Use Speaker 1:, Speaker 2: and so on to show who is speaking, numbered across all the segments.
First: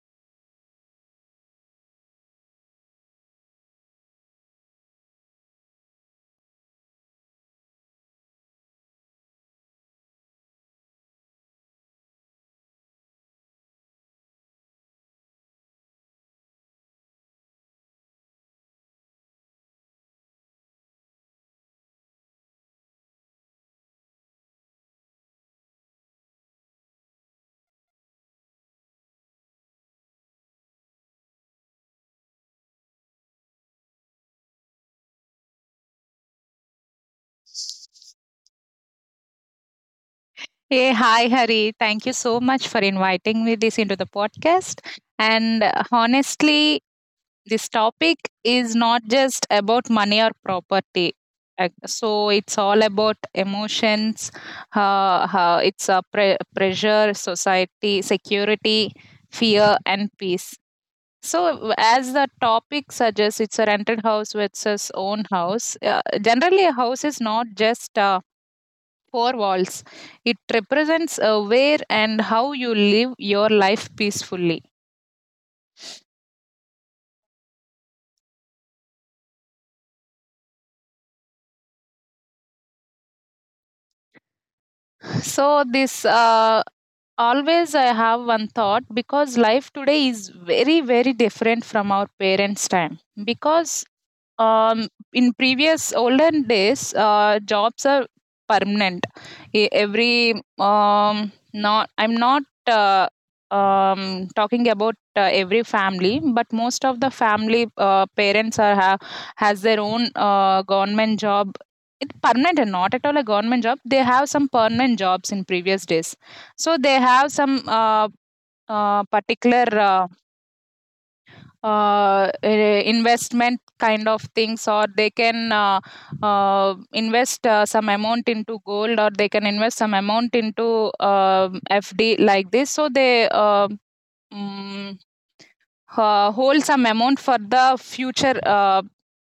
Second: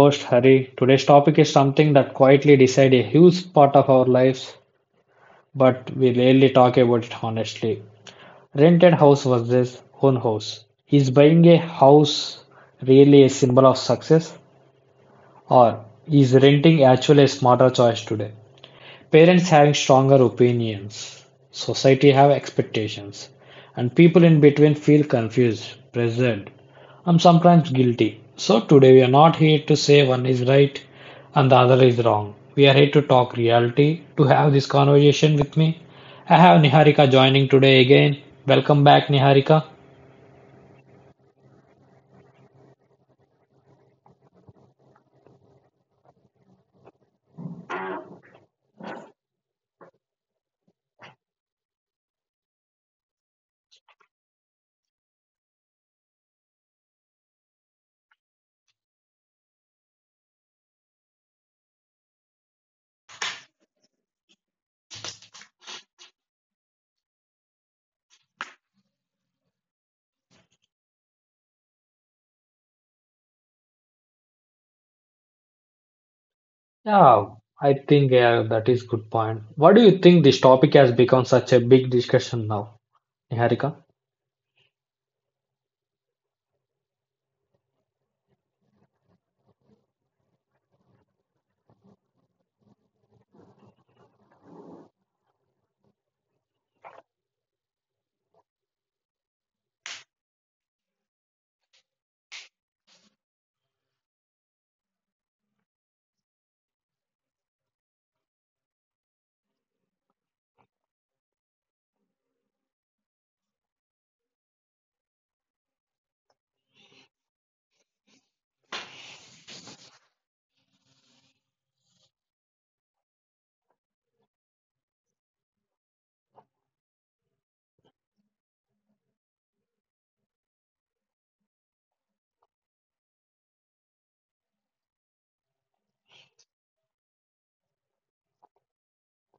Speaker 1: host Hari. Today's topic is something that quietly decides a huge part of our lives, but we rarely talk about it honestly. Rented house versus own house. Is buying a house really a symbol of success, or is renting actually a smarter choice today? Parents having stronger opinions, society have expectations, and people in between feel confused, pressured, and sometimes guilty. So today we are not here to say one is right and the other is wrong. We are here to talk reality. To have this conversation with me, I have Niharika joining today again. Welcome back, Niharika.
Speaker 2: Hey, hi, Hari. Thank you so much for inviting me this into the podcast. And honestly, this topic is not just about money or property. So it's all about emotions. It's a pressure, society, security, fear, and peace. So as the topic suggests, it's a rented house versus own house. Generally, a house is not just. Four walls. It represents where and how you live your life peacefully.
Speaker 1: Yeah, I think yeah, that is good point. What do you think this topic has become such a big discussion now, Niharika?
Speaker 2: So, this Always I have one thought, because life today is very, very different from our parents' time. Because um, in previous olden days jobs are permanent. Every not I'm not uh, talking about every family, but most of the family parents are have has their own government job, it permanent, and not at all a government job, they have some permanent jobs in previous days. So they have some uh, particular investment kind of things, or they can invest some amount into gold, or they can invest some amount into fd, like this. So they hold some amount for the future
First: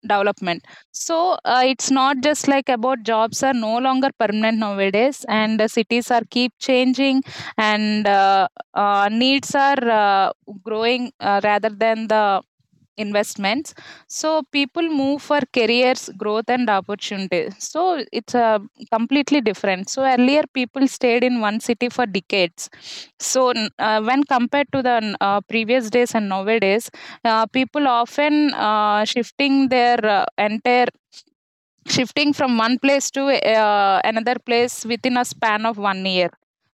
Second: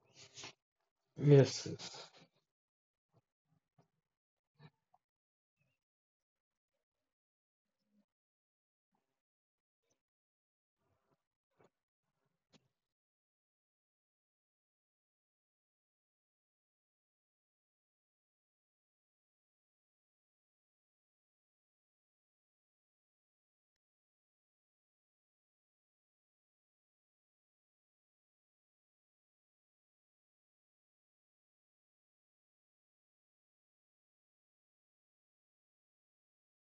Speaker 2: development. So
Speaker 1: Yes,
Speaker 2: it's
Speaker 1: yes.
Speaker 2: not just like about jobs are no longer permanent nowadays, and the cities are keep changing. And needs are growing, rather than the investments. So people move for careers growth and opportunity, so it's a completely different. So earlier people stayed in one city for decades. So when compared to the previous days and nowadays, people often shifting their entire, shifting from one place to another place within a span of one year.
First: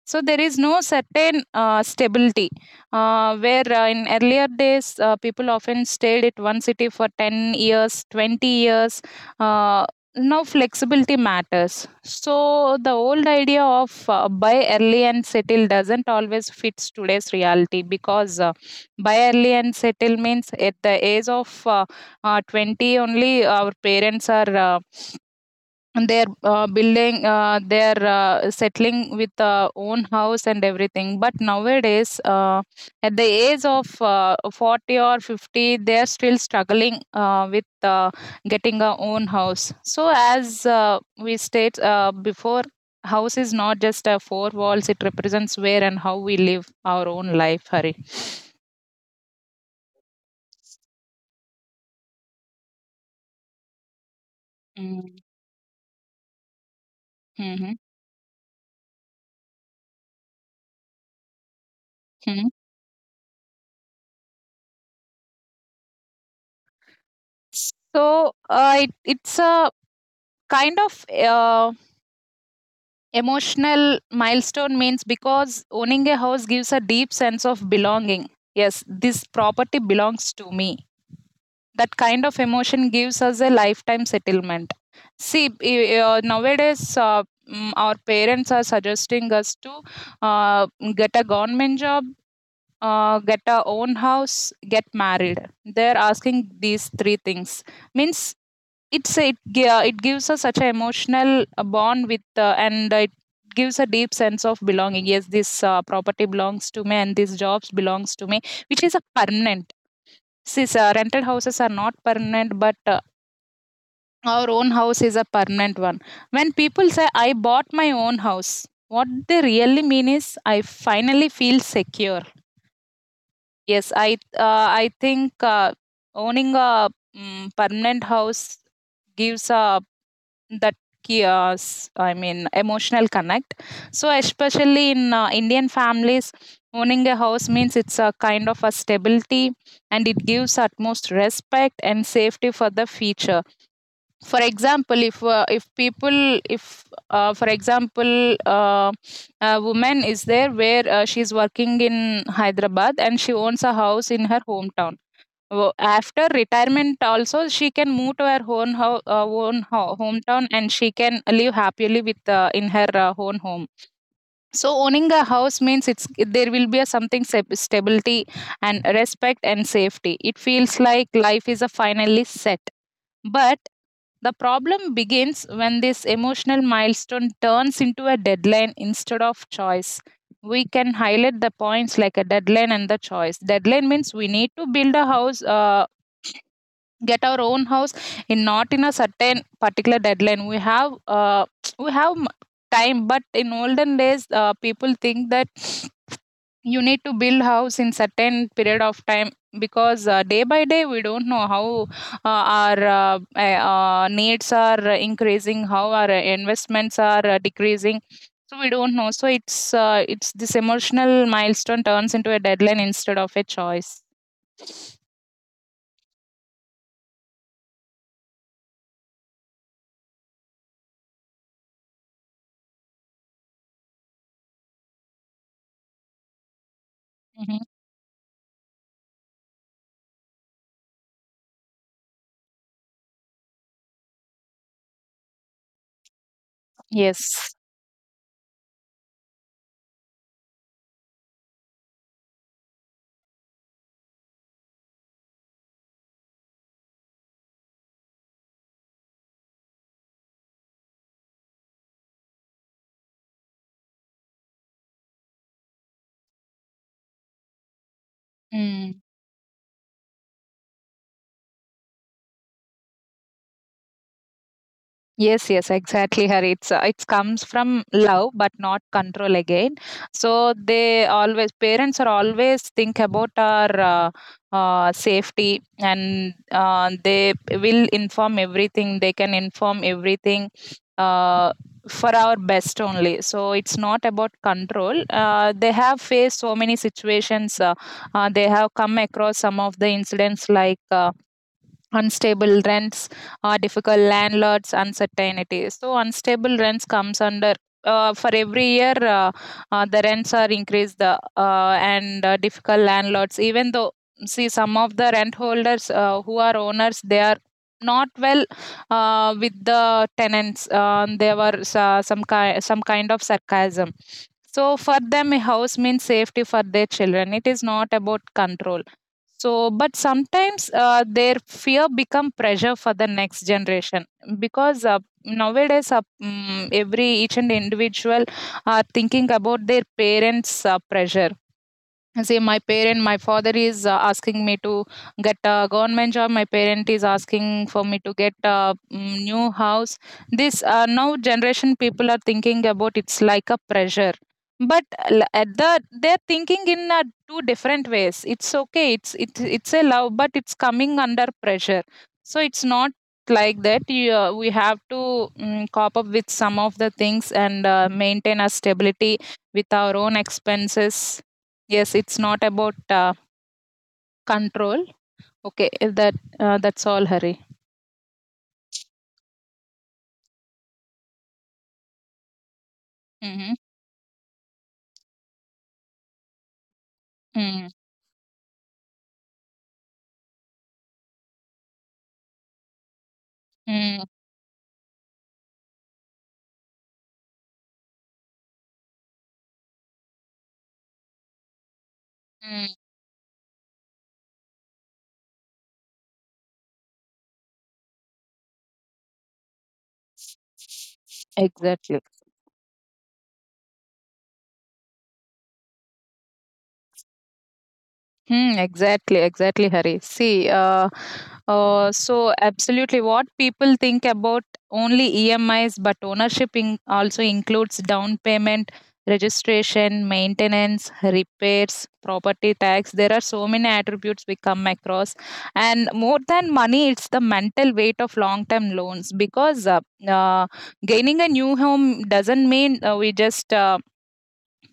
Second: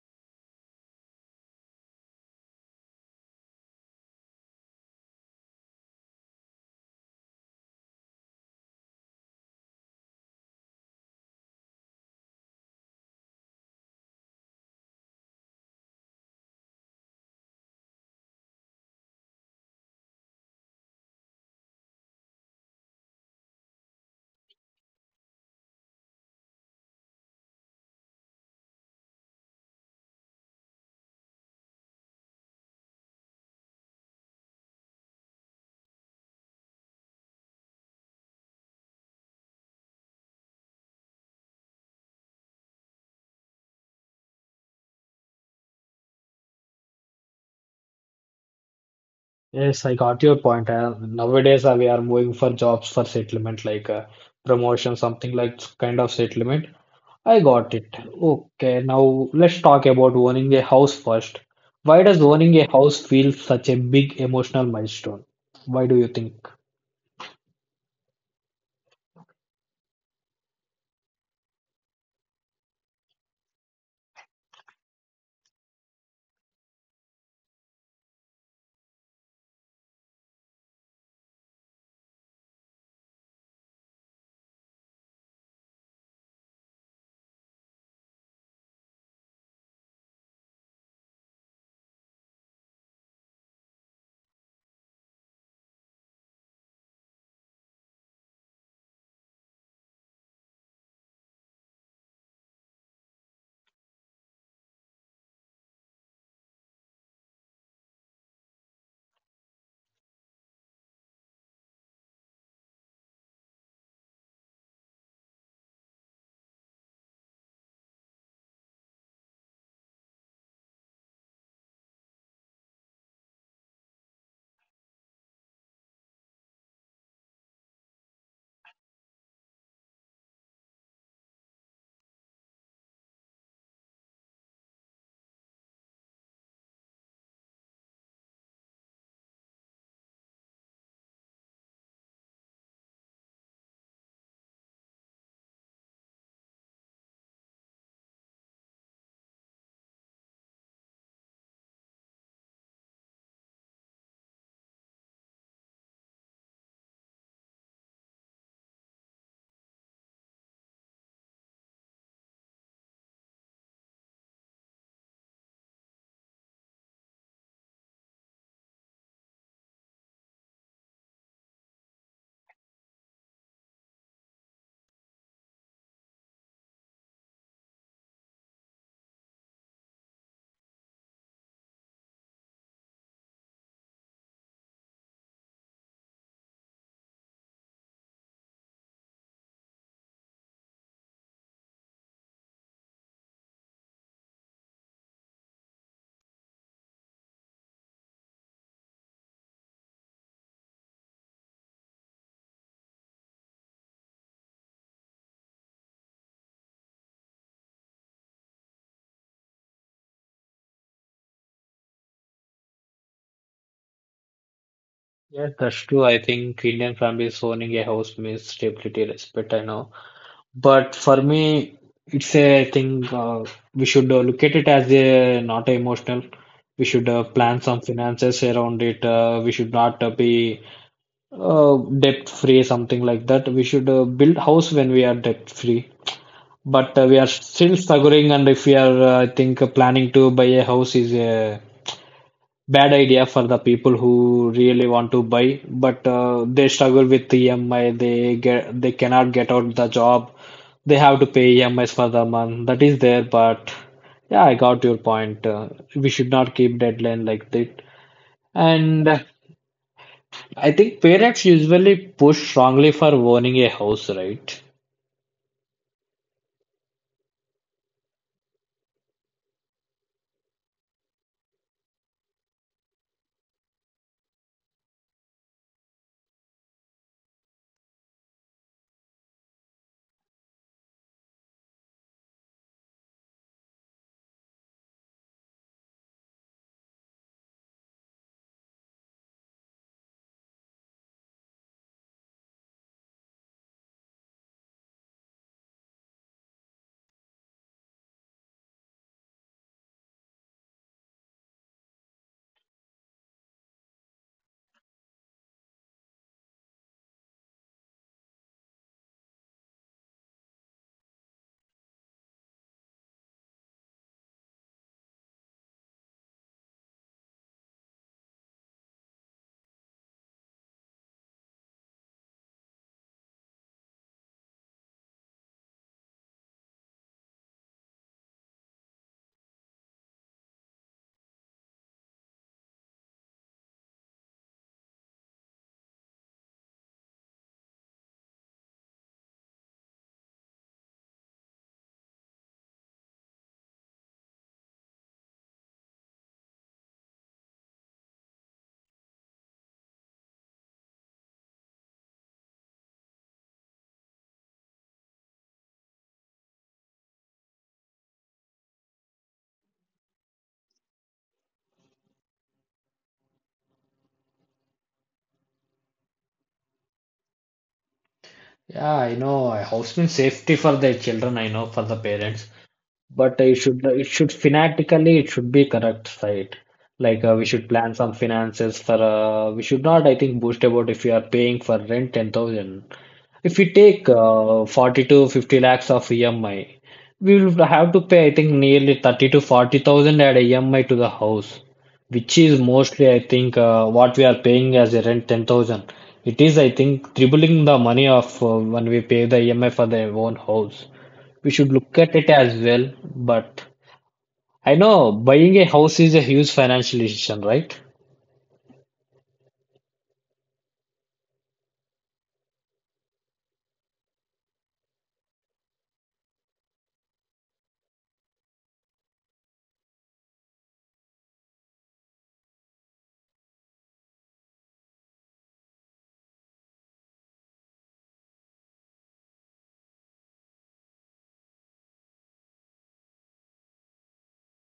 Speaker 2: So there is no certain stability, where in earlier days people often stayed at one city for 10 years, 20 years. Uh, now flexibility matters. So the old idea of buy early and settle doesn't always fits today's reality, because buy early and settle means at the age of 20 only, our parents are and they're building they're settling with own house and everything. But nowadays at the age of 40 or 50, they're still struggling with getting a own house. So as we state before, house is not just four walls, it represents where and how we live our own life, Hari.
Speaker 1: Yes, I got your point. Nowadays, we are moving for jobs for settlement, like promotion,
Speaker 2: Mm-hmm.
Speaker 1: something like kind of settlement. I got it. Okay, now let's talk about owning a house first. Why does
Speaker 2: Hmm,
Speaker 1: owning a house feel such a big emotional milestone? Why do you think?
Speaker 2: so it's a kind of uh, emotional milestone, means, because owning a house gives a deep sense of belonging. Yes, this property belongs to me. That kind of emotion gives us a lifetime settlement. See, nowadays, our parents are suggesting us to uh, get a government job, get a own house, get married. They're asking these three things. Means it gives us such an emotional bond with, and it gives a deep sense of belonging. Yes, this property belongs to me, and this jobs belongs to me, which is a permanent, since rented houses are not permanent, but our own house is a permanent one. When people say I bought my own house, what they really mean is I finally feel secure. Yes, I think owning a permanent house gives a that chaos, I mean, emotional connect. So especially in Indian families, owning a house means it's a kind of a stability, and it gives utmost respect and safety for the future. For example, if people if for example uh, a woman is there where she's working in Hyderabad, and she owns a house in her hometown. Wo After retirement also, she can move to her own hou own ho hometown, and she can live happily with, in her, own home. So owning a house means it's there will be a something stability and respect and safety. It feels like life is a finally set. But the problem begins when this emotional milestone turns into a deadline instead of choice. We can highlight the points like a deadline and the choice. Deadline means we need to build a house. Get our own house in not in a certain particular deadline, we have we have time. But in olden days people think that you need to build house in certain period of time. Because day by day we don't know how our needs are increasing, how our investments are decreasing. So we don't know. So it's this emotional milestone turns into a deadline instead of a choice.
Speaker 1: Yes, that's true. I think Indian families owning a house means stability, respect, I know. But for me, it's a thing we should look at it as a not emotional. We should
Speaker 2: Hmm.
Speaker 1: plan some finances around it. We should not be debt free, something like that. We should build house when we are debt free. But we are
Speaker 2: Yes.
Speaker 1: still struggling, and if we are, I think, planning to buy a house is a bad idea for the people who really want to buy, but they struggle with EMI. They get they cannot get out the job. They have to pay EMIs for the month. That is there, but yeah, I got your point. We should not keep deadline like that.
Speaker 2: Mm.
Speaker 1: And I think parents usually push strongly for owning a house, right?
Speaker 2: Yes, yes, exactly, Hari. It's it comes from love, but not control again. So they always parents are always think about our safety, and they will inform everything. They can inform everything uh, for our best only. So it's not about control. They have faced so many situations. They have come across some of the incidents, like. Unstable rents are difficult landlords uncertainty. So unstable rents comes under for every year the rents are increased, and difficult landlords. Even though, see, some of the rent holders who are owners, they are not well with the tenants. Uh, there were some some kind of sarcasm. So for them, a house means safety for their children, it is not about control. So but sometimes their fear become pressure for the next generation. Because nowadays every each and individual are thinking about their parents pressure. And say my parent my father is asking me to get a government job, my parent is asking for me to get a new house. This now generation people are thinking about it's like a pressure. But at the, they're thinking in two different ways, it's okay, it's a love but it's coming under pressure. So it's not like that you, we have to cop up with some of the things, and maintain our stability with our own expenses. Yes, it's not about, control. Okay, if that, that's all hurry.
Speaker 1: Yeah, I know. A house means safety for their children. I know for the parents, but
Speaker 2: Mhm.
Speaker 1: it should fanatically it should be correct, right? Like we
Speaker 2: Mm.
Speaker 1: should plan some finances for we should not I think boast about if you are paying for rent 10,000. If we
Speaker 2: Mm.
Speaker 1: take 40 to 50 lakhs of EMI, we will have to pay I think nearly 30 to 40,000 at EMI to the house, which is
Speaker 2: Mm.
Speaker 1: mostly I think what we are paying as a rent 10,000. It is I think tripling the money of when we pay the EMI for their own house we should
Speaker 2: Exactly.
Speaker 1: look at it as well. But I know buying a house is a huge financial decision, right?
Speaker 2: Hmm, exactly, exactly, Hari. See, so absolutely what people think about only EMI is, but ownership in also includes down payment, registration, maintenance, repairs, property tax. There are so many attributes we come across. And more than money, it's the mental weight of long term loans. Because uh, gaining a new home doesn't mean we just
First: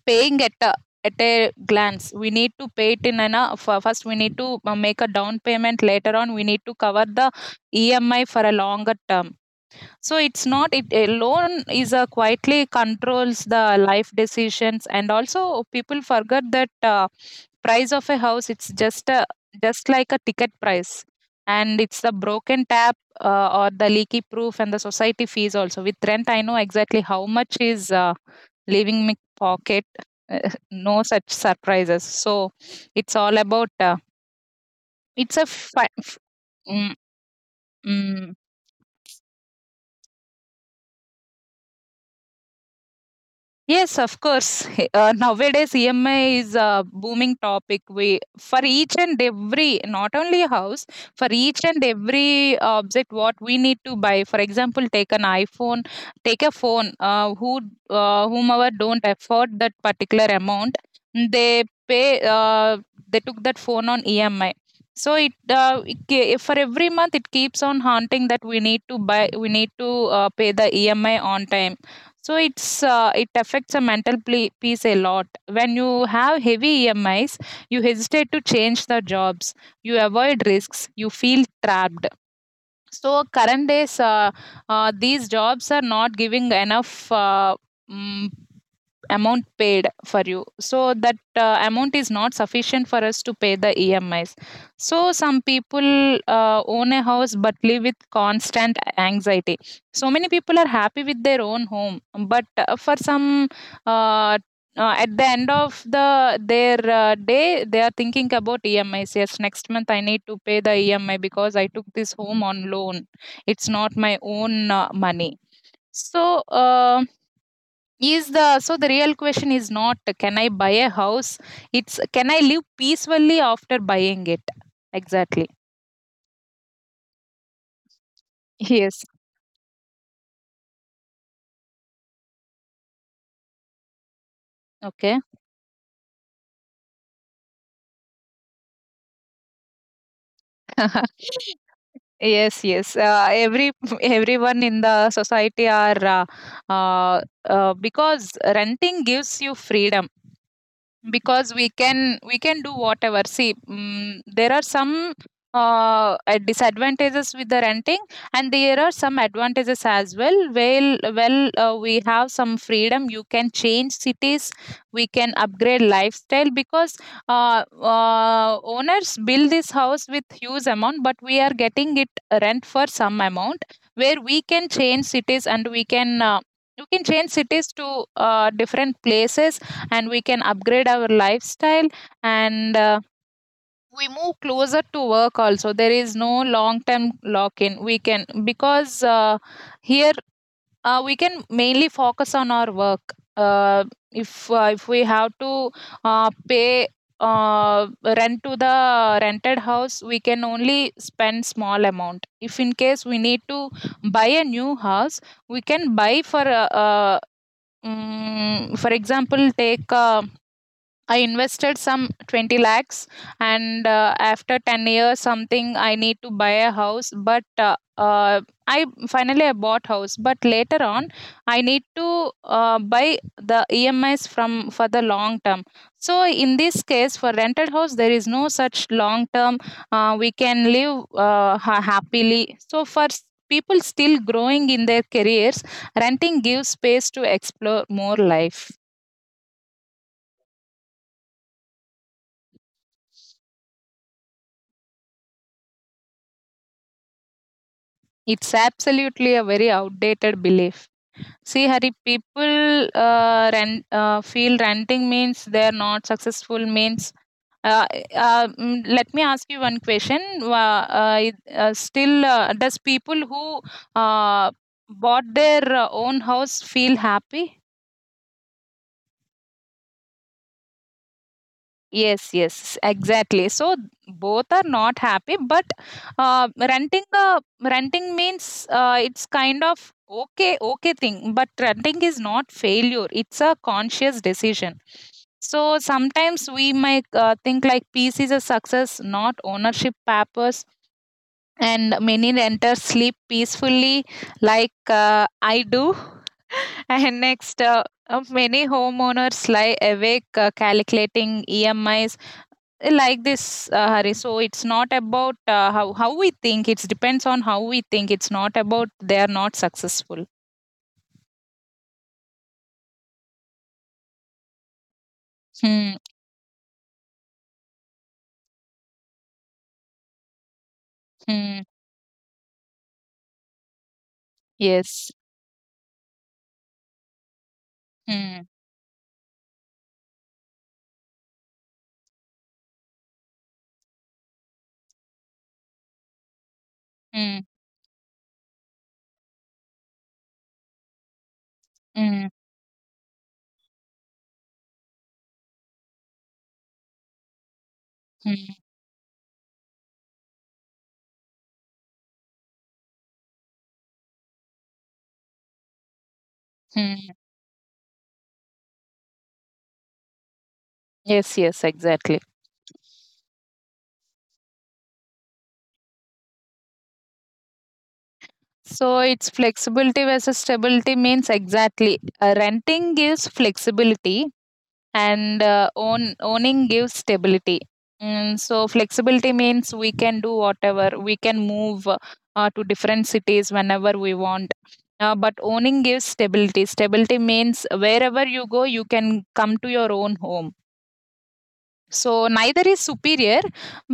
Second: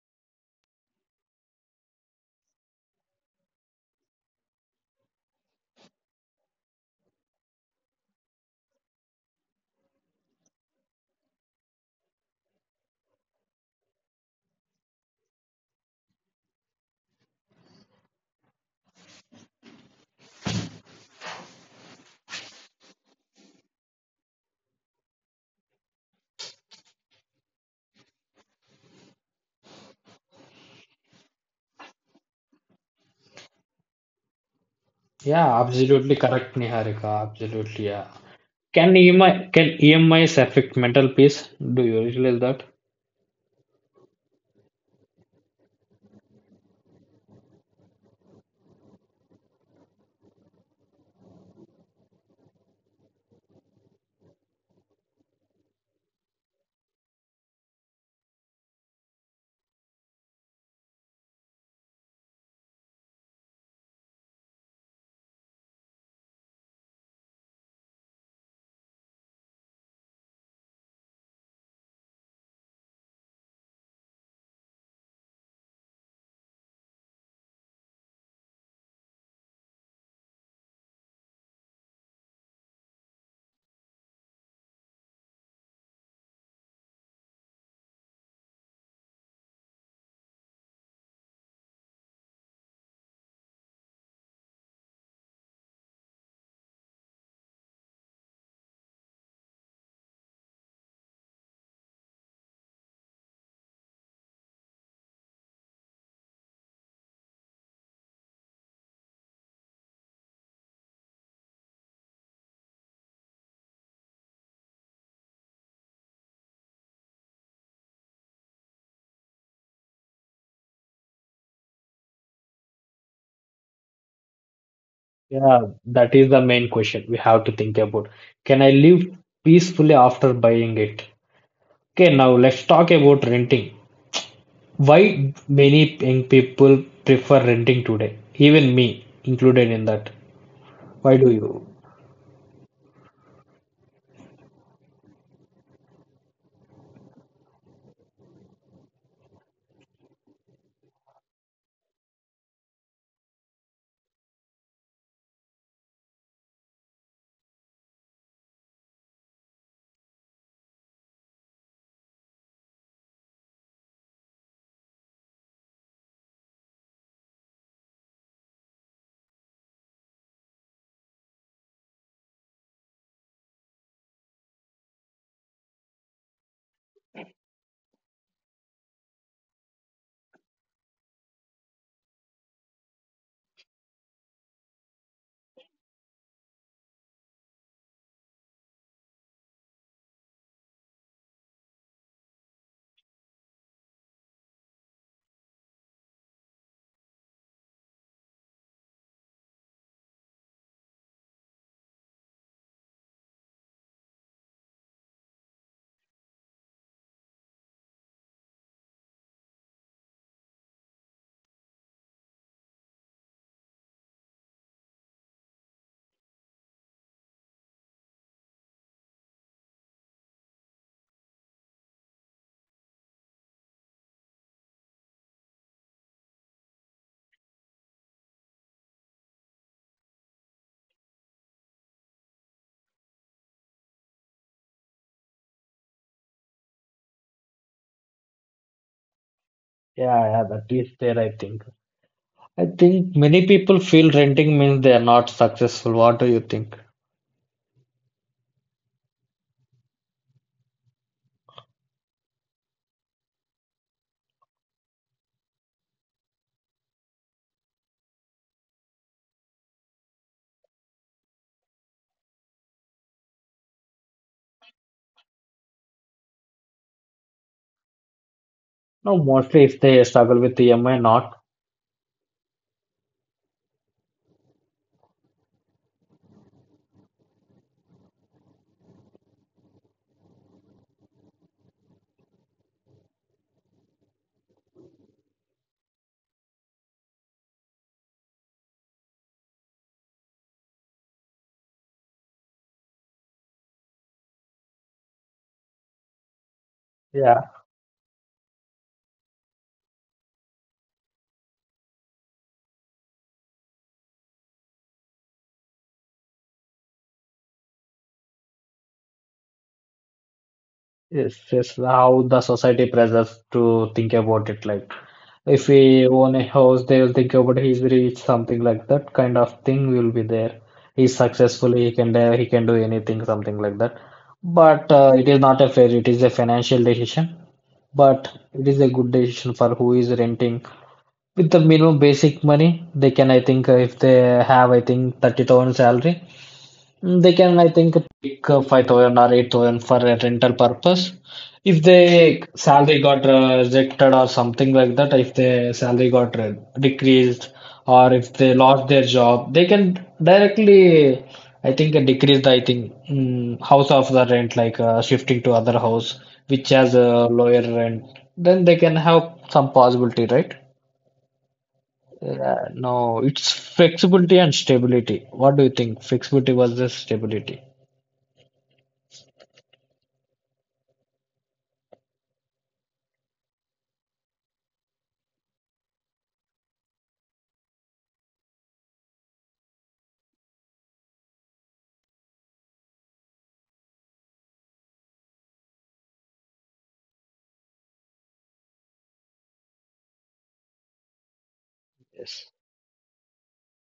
Speaker 2: paying at a glance, we need to pay it in an first we need to make a down payment, later on we need to cover the EMI for a longer term. So it's not, it a loan is a quietly controls the life decisions. And also people forget that price of a house, it's just a, just like a ticket price. And it's the broken tap or the leaky proof and the society fees also, with rent I know exactly how much is leaving me pocket. No such surprises. So it's all about. It's a
Speaker 1: Yeah,
Speaker 2: fi-
Speaker 1: absolutely
Speaker 2: f-
Speaker 1: correct,
Speaker 2: mm,
Speaker 1: Niharika. Absolutely, yeah.
Speaker 2: mm,
Speaker 1: Can EMIs affect mental peace? Do you realize that?
Speaker 2: Yes, of course. He- nowadays, EMI is a booming topic. We, for each and every, not only house, for each and every object what we need to buy. For example, take an iPhone, take a phone. Who whomever don't afford that particular amount, they pay. Uh, they took that phone on EMI. So for every month it keeps on haunting that we need to buy, we need to pay the EMI on time. So it affects the mental peace a lot. When you have heavy EMIs, you hesitate to change the jobs, you avoid risks, you feel trapped. So current days, these jobs are not giving enough mm, amount paid for you. So that amount is not sufficient for us to pay the EMIs. So some people own a house but live with constant anxiety. So many people are happy with their own home, but for some uh, at the end of the their day, they are thinking about EMIs. Yes, next month I need to pay the EMI, because I took this home on loan, it's not my own money. So uh, is the so the real question is not, can I buy a house, it's can I live peacefully after buying it. Exactly.
Speaker 1: Yeah, that is the main question we have to think about. Can I
Speaker 2: Yes.
Speaker 1: live peacefully after buying it? Okay, now let's talk about renting.
Speaker 2: Okay.
Speaker 1: Why many young people prefer renting today? Even me included in that. Why do you?
Speaker 2: Yes, yes. Every everyone in the society are uh, uh, because renting gives you freedom, because we can do whatever. See, mm, there are some disadvantages with the renting, and there are some advantages as well. We have some freedom, you can change cities, we can upgrade lifestyle because owners build this house with huge amount, but we are getting it rent for some amount, where we can change cities and we can you can change cities to different places, and we can upgrade our lifestyle, and we move closer to work also. There is no long term lock in, we can, because here, we can mainly focus on our work. If if we have to pay uh, rent to the rented house, we can only spend small amount. If in case we need to buy a new house, we can buy for a, for example, take a, I invested some 20 lakhs, and after 10 years, something, I need to buy a house. But I finally I bought house, but later on, I need to buy the EMIs from for the long term. So in this case, for rented house, there is no such long term. We can live happily. People still growing in their careers, renting gives space to explore more life.
Speaker 1: Yeah, yeah, that is there, I think. I think many people feel renting means they are not successful. What do you think?
Speaker 2: It's absolutely a very outdated belief. See, Hari, people feel renting means they're not successful means. Uh, Let me ask you one question. Still, does people who uh, bought their own house feel happy?
Speaker 1: No, mostly if they struggle with EMI, not.
Speaker 2: Yes, yes, exactly. So both are not happy, but renting means it's kind of okay thing. But renting is not failure; it's a conscious decision. So sometimes we might think like peace is a success, not ownership purpose. And many renters sleep peacefully, like I do. And
Speaker 1: Yeah,
Speaker 2: next, many homeowners lie awake calculating EMIs like this, Hari. So it's not about how we think, it depends on how we think, it's not about they are not successful.
Speaker 1: yes, yes. How the society pressures to think about it. Like, if
Speaker 2: Hmm,
Speaker 1: we own a house, they will think about he's rich, something like that kind of thing will be there. He's
Speaker 2: hmm,
Speaker 1: successful, he can do anything, something like that. But
Speaker 2: yes,
Speaker 1: it is not a fair. It is a financial decision, but
Speaker 2: hmm,
Speaker 1: it is a good decision for who is renting with the minimum basic money, they can, I think, if they have, I think, 30,000 salary, they
Speaker 2: hmm,
Speaker 1: can, I think, pick 5,000 or 8,000 for a rental purpose. If
Speaker 2: hmm,
Speaker 1: they salary got rejected or something like that, if their salary got decreased or if they
Speaker 2: hmm,
Speaker 1: lost their job, they can directly, I think, decrease the, I think, house of the rent, like shifting to other house, which has
Speaker 2: hmm.
Speaker 1: a lower rent. Then they can have some possibility, right?
Speaker 2: Yes, yes, exactly.
Speaker 1: Yeah, no, it's flexibility and stability. What do you think? Flexibility versus stability.
Speaker 2: So it's flexibility versus stability means exactly. Renting gives flexibility, and owning gives stability. So flexibility means we can do whatever, we can move to different cities whenever we want. But owning gives stability, stability means wherever you go, you can come to your own home. So
Speaker 1: Yes.
Speaker 2: neither is superior,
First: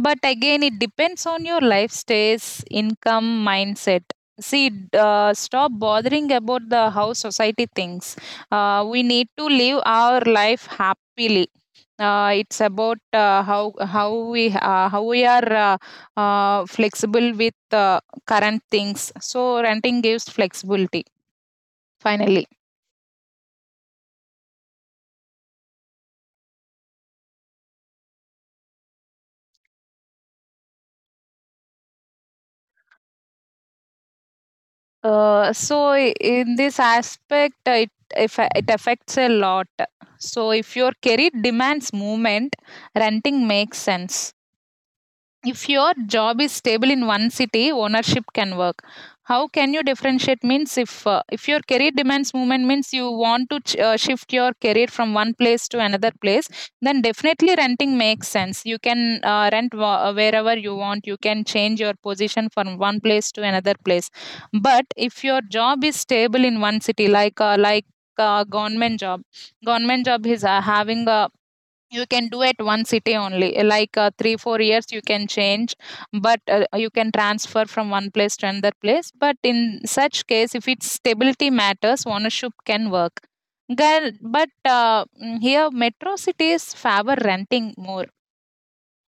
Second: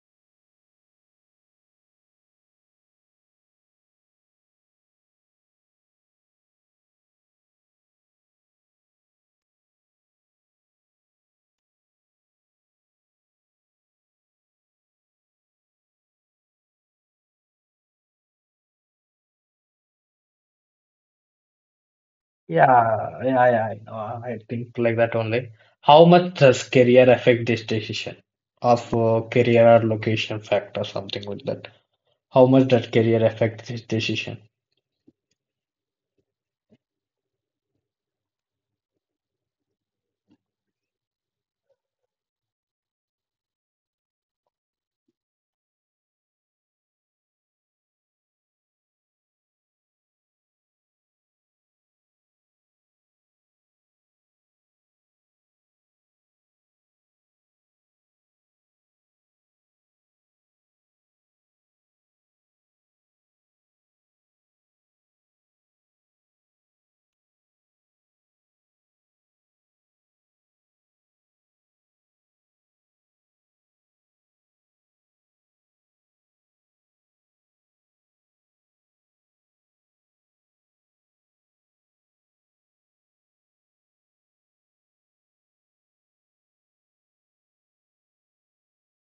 Speaker 2: but again it depends on your life stage, income, mindset. Stop bothering about the how society thinks. We need to live our life happily. It's about how we how we are flexible with current things. So renting gives flexibility finally.
Speaker 1: Yeah, yeah, yeah. I know. I think like that only. How much does career affect this decision of career or location factor, something like that? How much does career affect this decision?
Speaker 2: In this aspect, it if it affects a lot. So if your career demands movement, renting makes sense. If your job is stable in one city, ownership can work. How can you differentiate? Means if your career demands movement, means you want to shift your career from one place to another place, then definitely renting makes sense. You can wherever you want. You can change your position from one place to another place. But if your job is stable in one city, like uh, government job, government job is having a, you can do at one city only. Like three, 4 years, you can change, but you can transfer from one place to another place. But in such case, if it's stability matters, ownership can work. Girl, but here metro cities favor renting more.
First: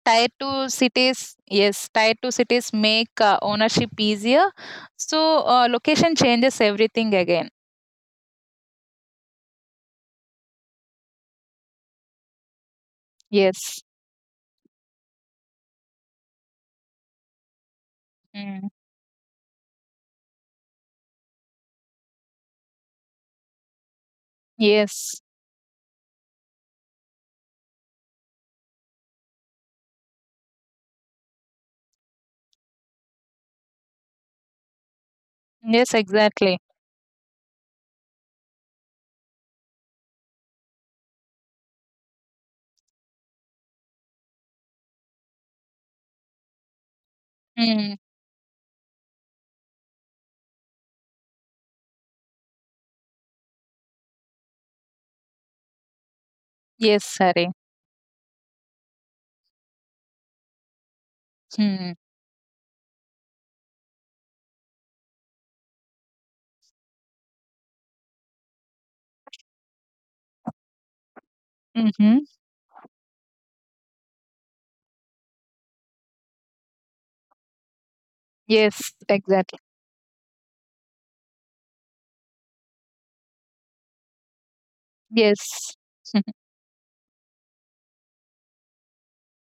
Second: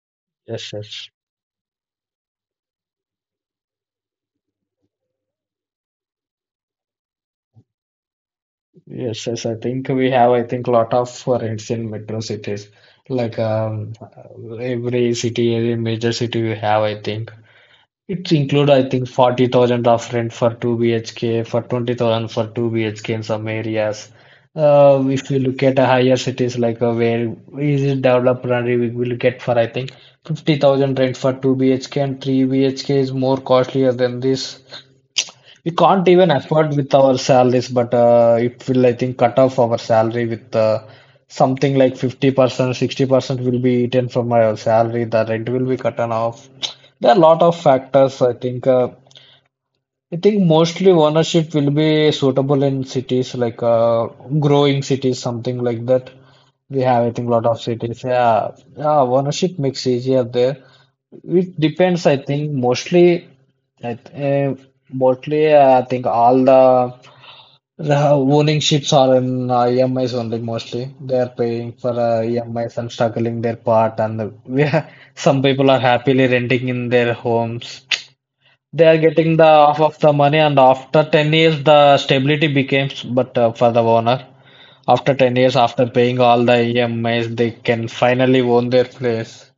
Speaker 2: Tier two
Speaker 1: Yes, yes,
Speaker 2: cities, yes, tier two cities make ownership easier. So location changes everything again.
Speaker 1: yes, yes. I think we have. I think lot of for instance metro cities like
Speaker 2: Yes.
Speaker 1: every city, every major city we have. I think. It's
Speaker 2: Mm.
Speaker 1: include, I think, 40,000 of rent for 2 BHK, for 20,000 for 2 BHK in some areas.
Speaker 2: Yes.
Speaker 1: If you look at a higher cities like where is it developed, and we will get for, I think, 50,000 rent for 2 BHK and 3 BHK is more costlier than this. We
Speaker 2: Yes,
Speaker 1: can't even
Speaker 2: exactly.
Speaker 1: afford with our salaries, but it will, I think, cut off our salary with something like 50%, 60% will be eaten from our salary. The rent will be cut on off. There are a lot of
Speaker 2: Mm.
Speaker 1: factors, I think. I think mostly ownership will be suitable in cities like growing cities, something like that. We have,
Speaker 2: Yes,
Speaker 1: I think, a lot
Speaker 2: sorry.
Speaker 1: of cities. Yeah, yeah, ownership makes easier there. It depends, I think, mostly. I th- uh, Mostly, I think all the owning ships are in EMIs only mostly. They are paying for
Speaker 2: Mm-hmm.
Speaker 1: EMIs and struggling their part, and we are, some people are happily renting in their homes. They
Speaker 2: Yes,
Speaker 1: are getting the
Speaker 2: exactly.
Speaker 1: half of the money, and after 10 years, the stability becomes but for the owner. After 10 years,
Speaker 2: Yes.
Speaker 1: after paying all the EMIs, they can finally own their place.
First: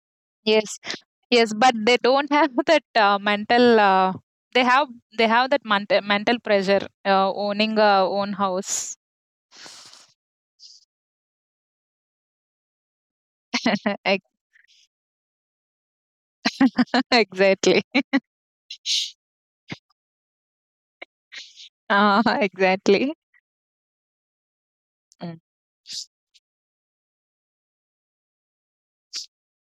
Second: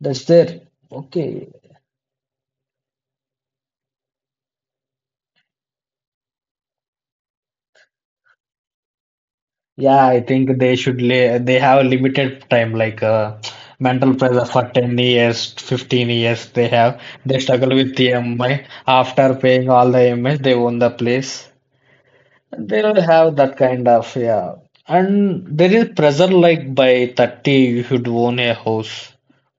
Speaker 1: That's there.
Speaker 2: Yes.
Speaker 1: Okay.
Speaker 2: Yes, but they don't have that mental, they have they have that mental pressure owning a own house.
Speaker 1: Yeah, I think they should lay, they have a limited time, like mental
Speaker 2: Ex-
Speaker 1: pressure for 10 years, 15 years they have. They struggle
Speaker 2: exactly.
Speaker 1: with the EMI. After paying all the EMIs, they own the place. They'll
Speaker 2: Exactly.
Speaker 1: have that kind of, yeah.
Speaker 2: Mm.
Speaker 1: And there is pressure like by 30 you should own a house.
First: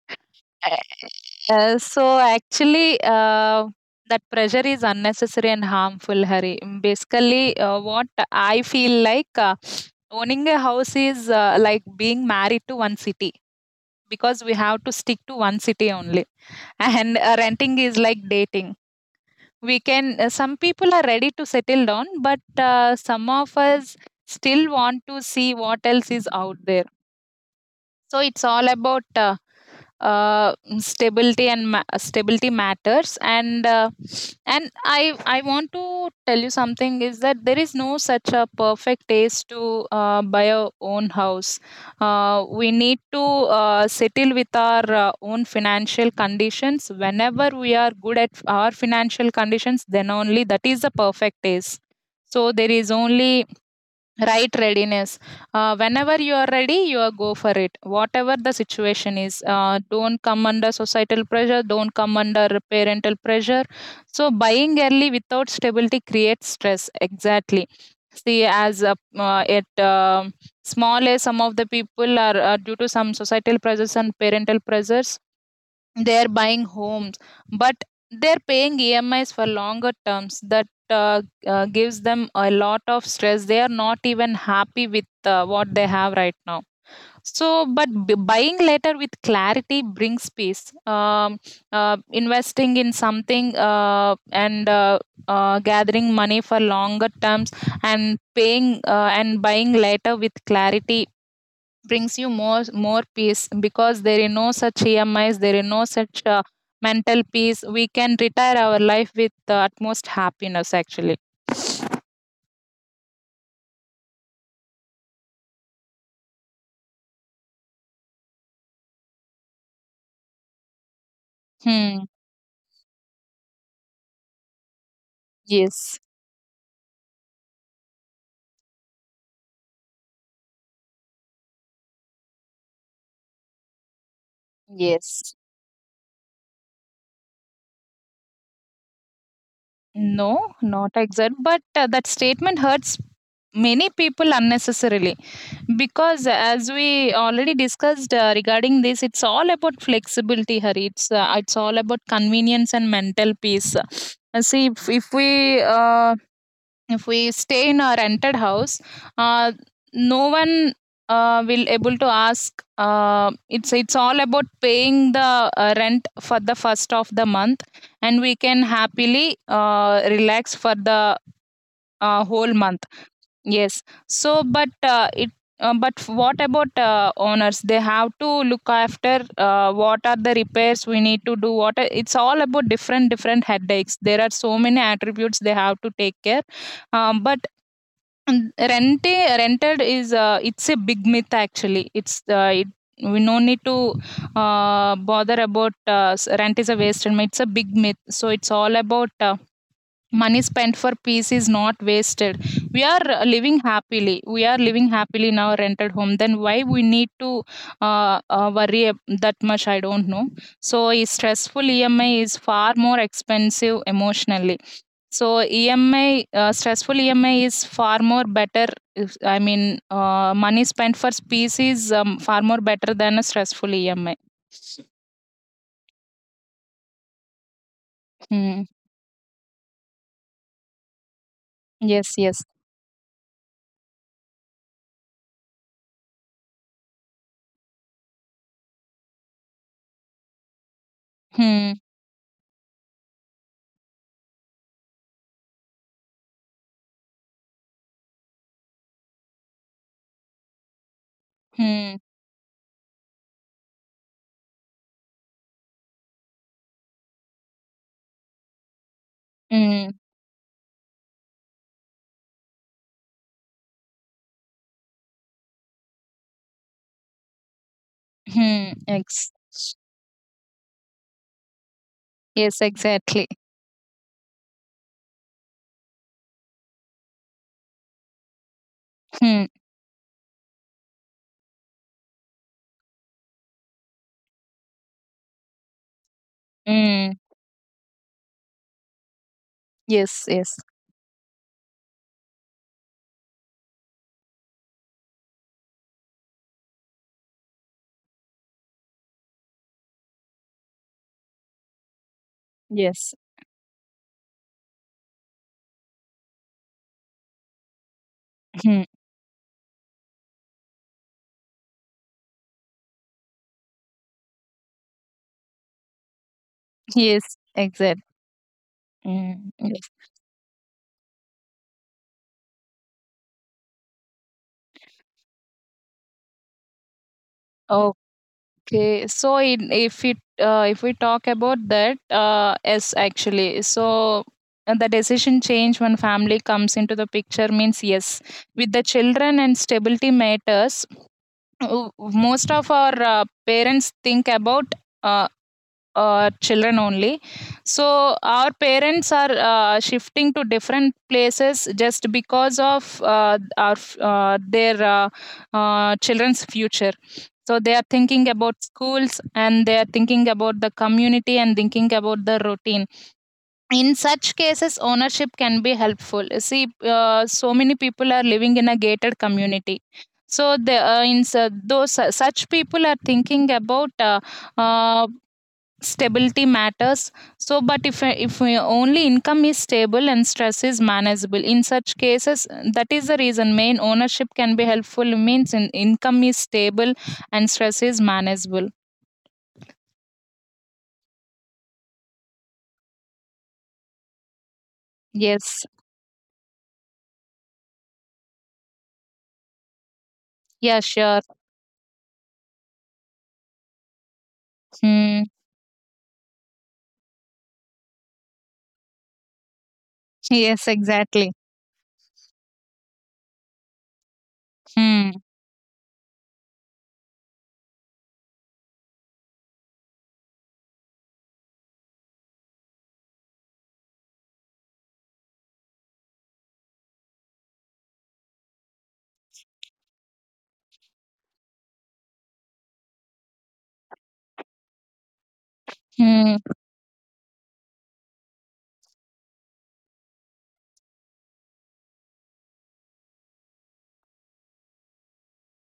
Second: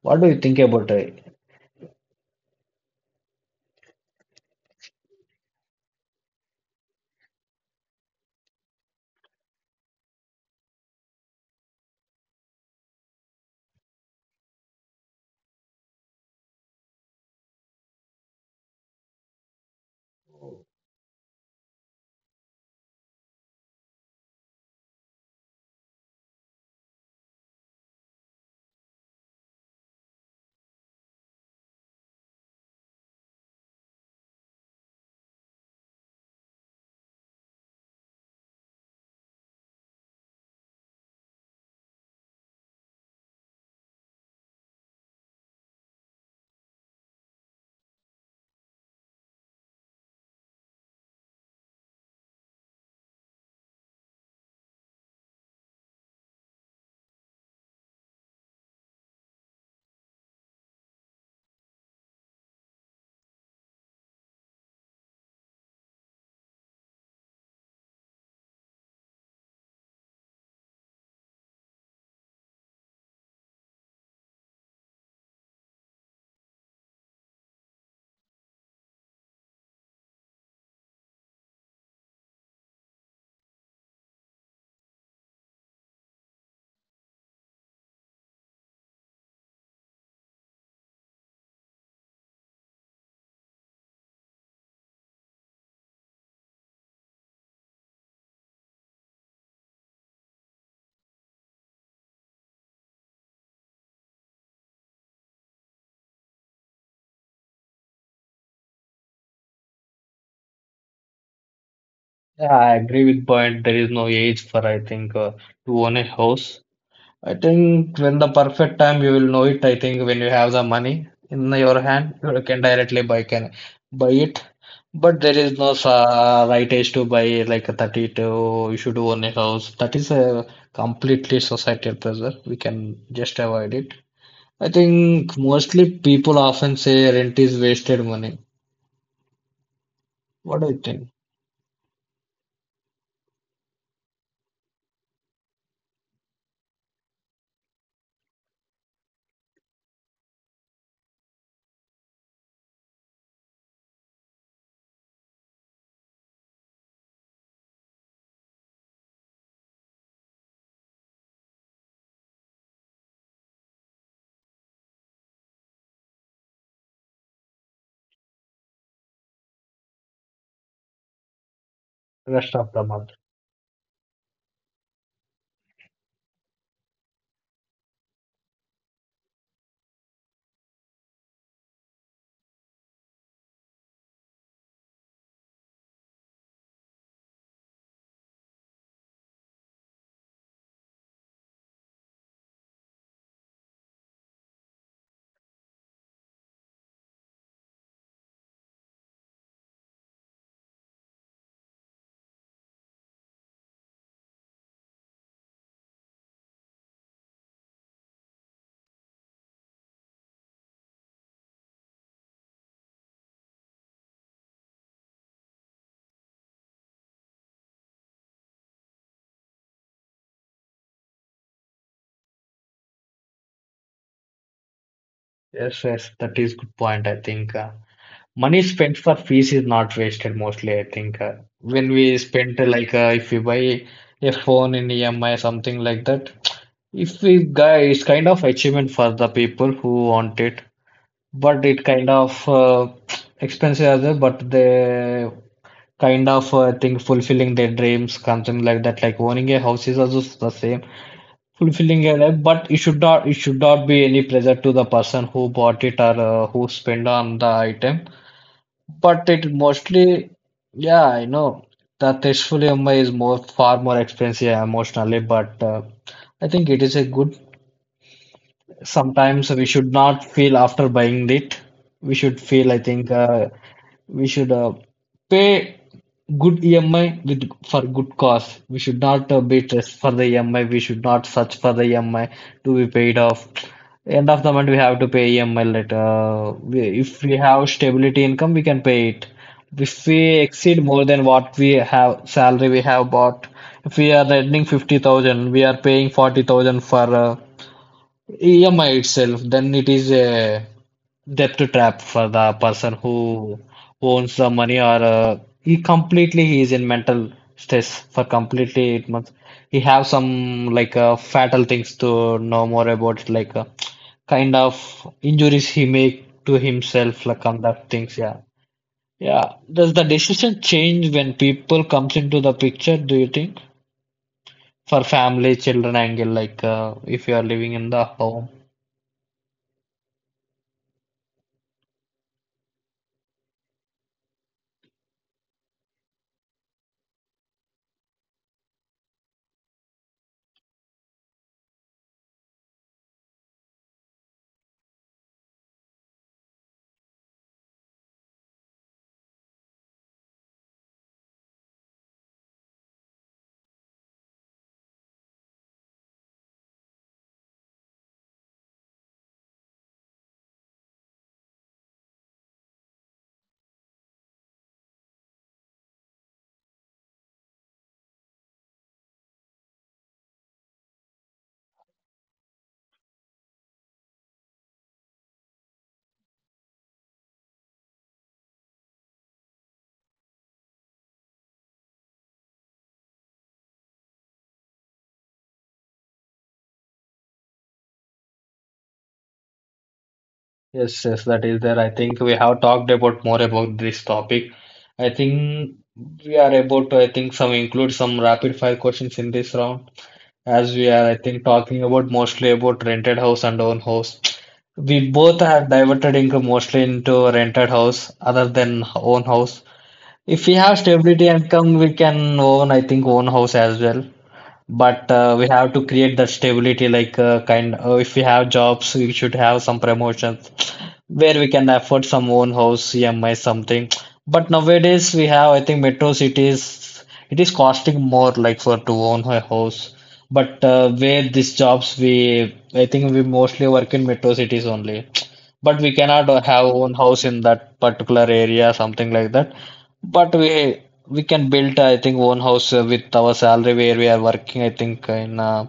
Speaker 1: What do you think about it?
Speaker 2: So actually, that pressure is unnecessary and harmful, Hari. Mm, basically, what I feel like, owning a house is like being married to one city, because we have to stick to one city only, and renting is like dating. We can, some people are ready to settle down, but some of us still want to see what else is out there. So it's all about stability matters. And I want to tell you something is that there is no such a perfect taste to buy our own house. We need to settle with our own financial conditions. Whenever we are good at our financial conditions, then only that is the perfect taste. So there is only right readiness. Whenever you are ready, you are go for it. Whatever the situation is, don't come under societal pressure. Don't come under parental pressure. So buying early without stability creates stress. Exactly. See, as a, it small as Some of the people are due to some societal pressures and parental pressures, they're buying homes, but they're paying EMIs for longer terms, that gives them a lot of stress. They are not even happy with what they have right now. Buying later with clarity brings peace. Investing in something and gathering money for longer terms, and paying and buying later with clarity brings you more peace, because there is no such EMIs, there is no such mental peace, we can retire our life with the utmost happiness actually.
Speaker 1: Yeah, I agree with point. There is no age for, I think, to own a house. I think when the perfect time you will know it, I think when you have the money in your
Speaker 2: Hmm.
Speaker 1: hand, you can directly buy it. But there is no
Speaker 2: Yes,
Speaker 1: right age to buy like a 32, you should own a house. That is a completely societal pressure. We can just avoid it. I think
Speaker 2: yes.
Speaker 1: mostly people often say rent is wasted money.
Speaker 2: No.
Speaker 1: What do you
Speaker 2: Not
Speaker 1: think?
Speaker 2: exact, but that statement hurts many people unnecessarily, because as we already discussed regarding this, it's all about flexibility, Hari. It's all about convenience and mental peace. See If we, uh, if we stay in a rented house, uh, no one will able to ask. It's all about paying the rent for the first of the month, and we can happily relax for the whole
Speaker 1: Rest of the
Speaker 2: month.
Speaker 1: month.
Speaker 2: Yes. So but it but what about owners? They have to look after what are the repairs we need to do, what are, it's all about different headaches. There are so many attributes they have to take care. But and rente rented is it's a big myth actually. We no need to bother about rent is a wasted myth. It's a big myth. So it's all about money spent for peace is not wasted. We are living happily. We are living happily in our rented home. Then why we need to worry that much? I don't know. So a stressful EMI is far more expensive emotionally. So EMI, stressful EMI is far more better. If, I mean, Money spent for peace is far more better than a stressful EMI.
Speaker 1: Yes, yes, that is good point. I think money
Speaker 2: Hmm.
Speaker 1: spent for fees is not wasted mostly. I think when
Speaker 2: Yes,
Speaker 1: we
Speaker 2: yes.
Speaker 1: spend like if we buy a phone in EMI something like that, if we guy it's kind of achievement for the people who want it. But
Speaker 2: Hmm.
Speaker 1: it kind of expensive as well but they kind of think fulfilling their dreams something like that like owning a house is also the same
Speaker 2: Hmm.
Speaker 1: fulfilling a life but it should not be any pleasure to the person who bought it or who spent on the item but it
Speaker 2: Hmm.
Speaker 1: mostly yeah I know that tasteful EMI is more far more expensive emotionally but I think it is a good
Speaker 2: Hmm. Ex-
Speaker 1: sometimes we should not feel after buying it. We should
Speaker 2: yes,
Speaker 1: feel, I think,
Speaker 2: exactly.
Speaker 1: we should pay good EMI with for good cause. We should not
Speaker 2: Hmm.
Speaker 1: be stressed for the EMI. We should not search for the EMI to be paid off. End of the month, we have to pay EMI later. We,
Speaker 2: Hmm.
Speaker 1: if we have stability income, we can pay it. If we
Speaker 2: Yes, yes.
Speaker 1: exceed more than what we have salary we have bought, if we are earning 50,000, we are paying 40,000 for EMI itself, then it is a debt trap for the person
Speaker 2: Yes.
Speaker 1: who owns the money or he completely he is in mental stress for completely
Speaker 2: Hmm.
Speaker 1: 8 months. He have some like fatal things to know more about like kind of injuries he make to himself
Speaker 2: Yes,
Speaker 1: like on that
Speaker 2: exactly.
Speaker 1: things. Yeah, yeah.
Speaker 2: Hmm. Yes.
Speaker 1: Does the decision change when people comes into the picture? Do you think for family, children angle like if you are living in
Speaker 2: Oh.
Speaker 1: the home?
Speaker 2: Okay, so in, if we talk about that, yes, actually. So the decision change when family comes into the picture means yes, with the children and stability matters. Most of our parents think about. Uh, Children only. So our parents are shifting to different places just because of our f- their children's future. So they are thinking about schools, and they are thinking about the community, and thinking about the routine. In such cases, ownership can be helpful. See, so many people are living in a gated community. So the in su- those su- Such people are thinking about uh, stability matters. So but if Only income is stable and stress is manageable in such cases. That is the reason main ownership can be helpful means in income is stable and stress is manageable.
Speaker 1: Yes, yes, that is there. I think we have talked about more about this topic. I
Speaker 2: Yes.
Speaker 1: think we are about to, I think, some include some rapid fire questions in this round. As
Speaker 2: Yeah,
Speaker 1: we are, I
Speaker 2: sure.
Speaker 1: think, talking about mostly about rented house and own house. We
Speaker 2: Hmm.
Speaker 1: both have diverted into mostly into rented house other than own house. If we
Speaker 2: Yes,
Speaker 1: have stability
Speaker 2: exactly.
Speaker 1: income, we can own, I think, own house as well. But
Speaker 2: Hmm.
Speaker 1: we have to create that stability, like kind. If we have jobs, we should have some promotions where we can afford some own house, EMI, something. But nowadays we have, I think, metro cities, it is costing more like for to own a house. But where these jobs, we, I think we mostly work in metro cities only. But we cannot
Speaker 2: Hmm.
Speaker 1: have own house in that particular area, something like that. But we can build, I think, own house with our salary where we are working, I think, in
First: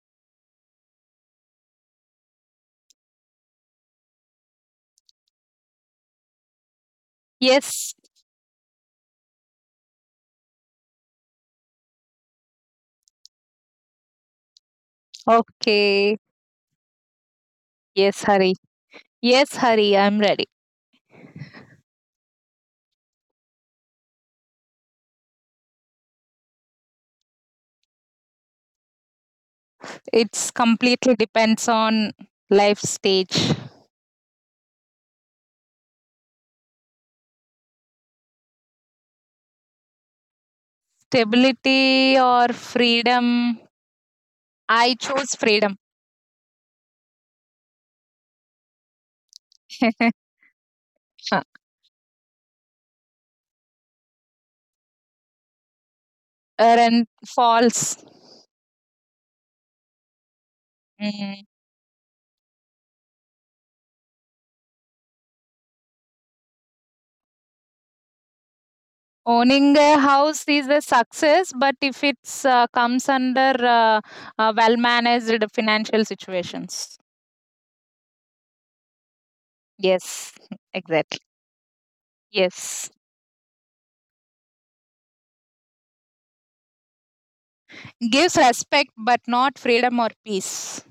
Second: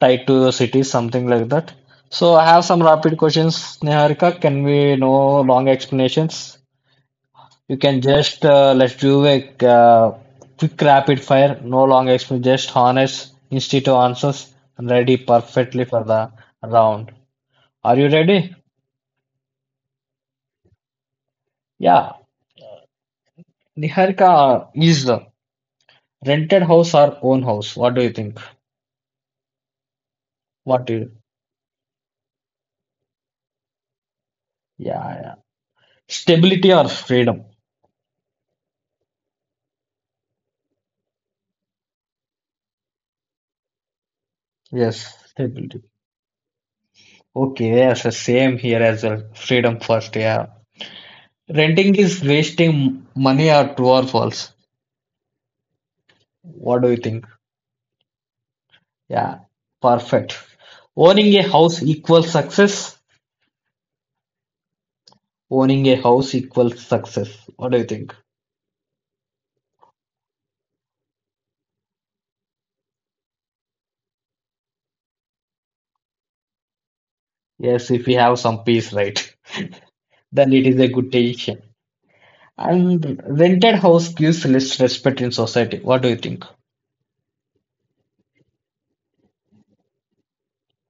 Speaker 1: tied to the city, something like that. So I have some rapid questions, Niharika. Can we no long explanations? You
Speaker 2: Yes.
Speaker 1: can just let's do a quick rapid fire, no long explanation, just honest, instead answers, and ready perfectly for
Speaker 2: Okay.
Speaker 1: the round. Are you
Speaker 2: Yes, Hari.
Speaker 1: ready?
Speaker 2: Yes, Hari, I'm ready.
Speaker 1: Yeah. Niharika is the rented house or own house? What do you think?
Speaker 2: It's
Speaker 1: What do you?
Speaker 2: completely depends on life stage.
Speaker 1: Yeah, yeah. Stability or freedom?
Speaker 2: Stability or freedom, I
Speaker 1: Yes,
Speaker 2: chose freedom.
Speaker 1: stability. Okay, yes, same here as well. Freedom first, yeah. Renting is wasting money at true or false? What do you
Speaker 2: And
Speaker 1: think?
Speaker 2: false.
Speaker 1: Yeah, perfect. Owning a
Speaker 2: Mm.
Speaker 1: house equals success. Owning a house equals success. What do you think?
Speaker 2: Owning a house is a success, but if it's comes under well-managed financial situations,
Speaker 1: Yes, if we have some peace, right?
Speaker 2: yes,
Speaker 1: Then it is a good
Speaker 2: exactly,
Speaker 1: decision.
Speaker 2: yes,
Speaker 1: And rented house gives less respect in society. What do you think?
Speaker 2: gives respect, but not freedom or peace.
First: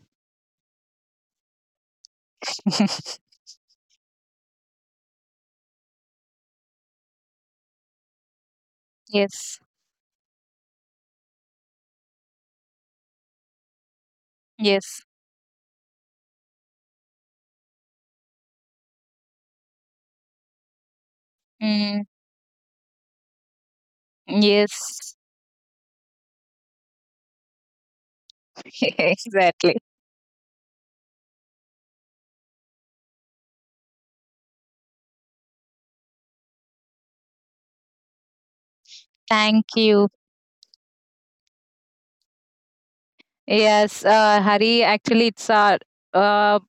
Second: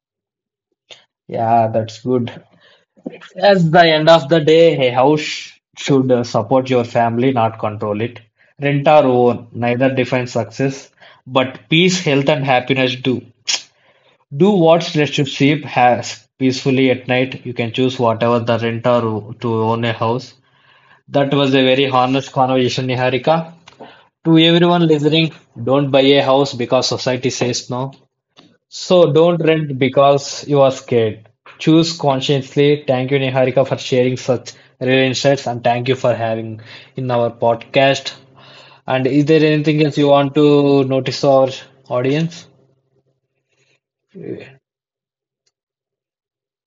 Speaker 1: Yeah, that's good. At the end of the day, a house should support your family, not control it. Rent or own,
Speaker 2: Yes,
Speaker 1: neither defines success, but peace, health, and happiness do. Do what
Speaker 2: yes,
Speaker 1: lets you sleep has peacefully at night. You can choose whatever the rent or to own a house. That was a very
Speaker 2: mm,
Speaker 1: honest conversation, Niharika. To everyone
Speaker 2: yes,
Speaker 1: listening, don't buy a house because society says no. So don't
Speaker 2: exactly.
Speaker 1: rent because you are scared. Choose consciously. Thank you, Niharika, for sharing such real insights, and thank you for having in our podcast. And is there
Speaker 2: Thank
Speaker 1: anything else
Speaker 2: you.
Speaker 1: you want to notice our audience?
Speaker 2: Yes, Hari. Actually, it's a uh,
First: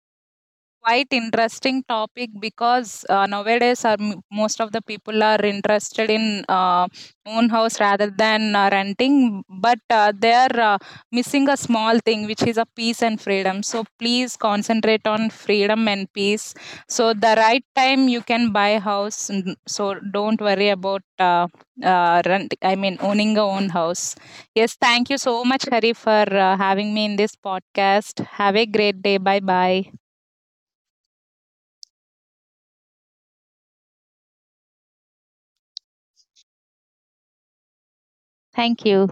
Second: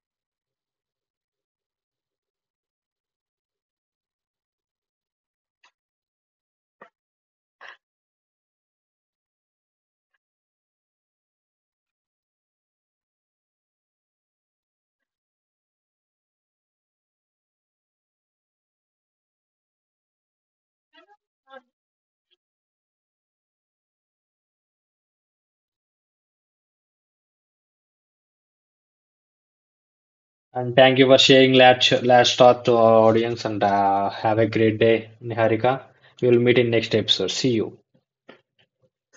Speaker 2: quite interesting topic, because most of the people are interested in own house rather than renting, but they are missing a small thing, which is a peace and freedom. So please concentrate on freedom and peace. So the right time you can buy house. Don't worry about rent, I mean owning a own house. Yes, thank you so much, Hari, for having me in this podcast. Have a great day, bye bye.
Speaker 1: And thank you for sharing last thought to our audience. And have a great day, Niharika. We will meet in next episode. See you.
Speaker 2: Thank you.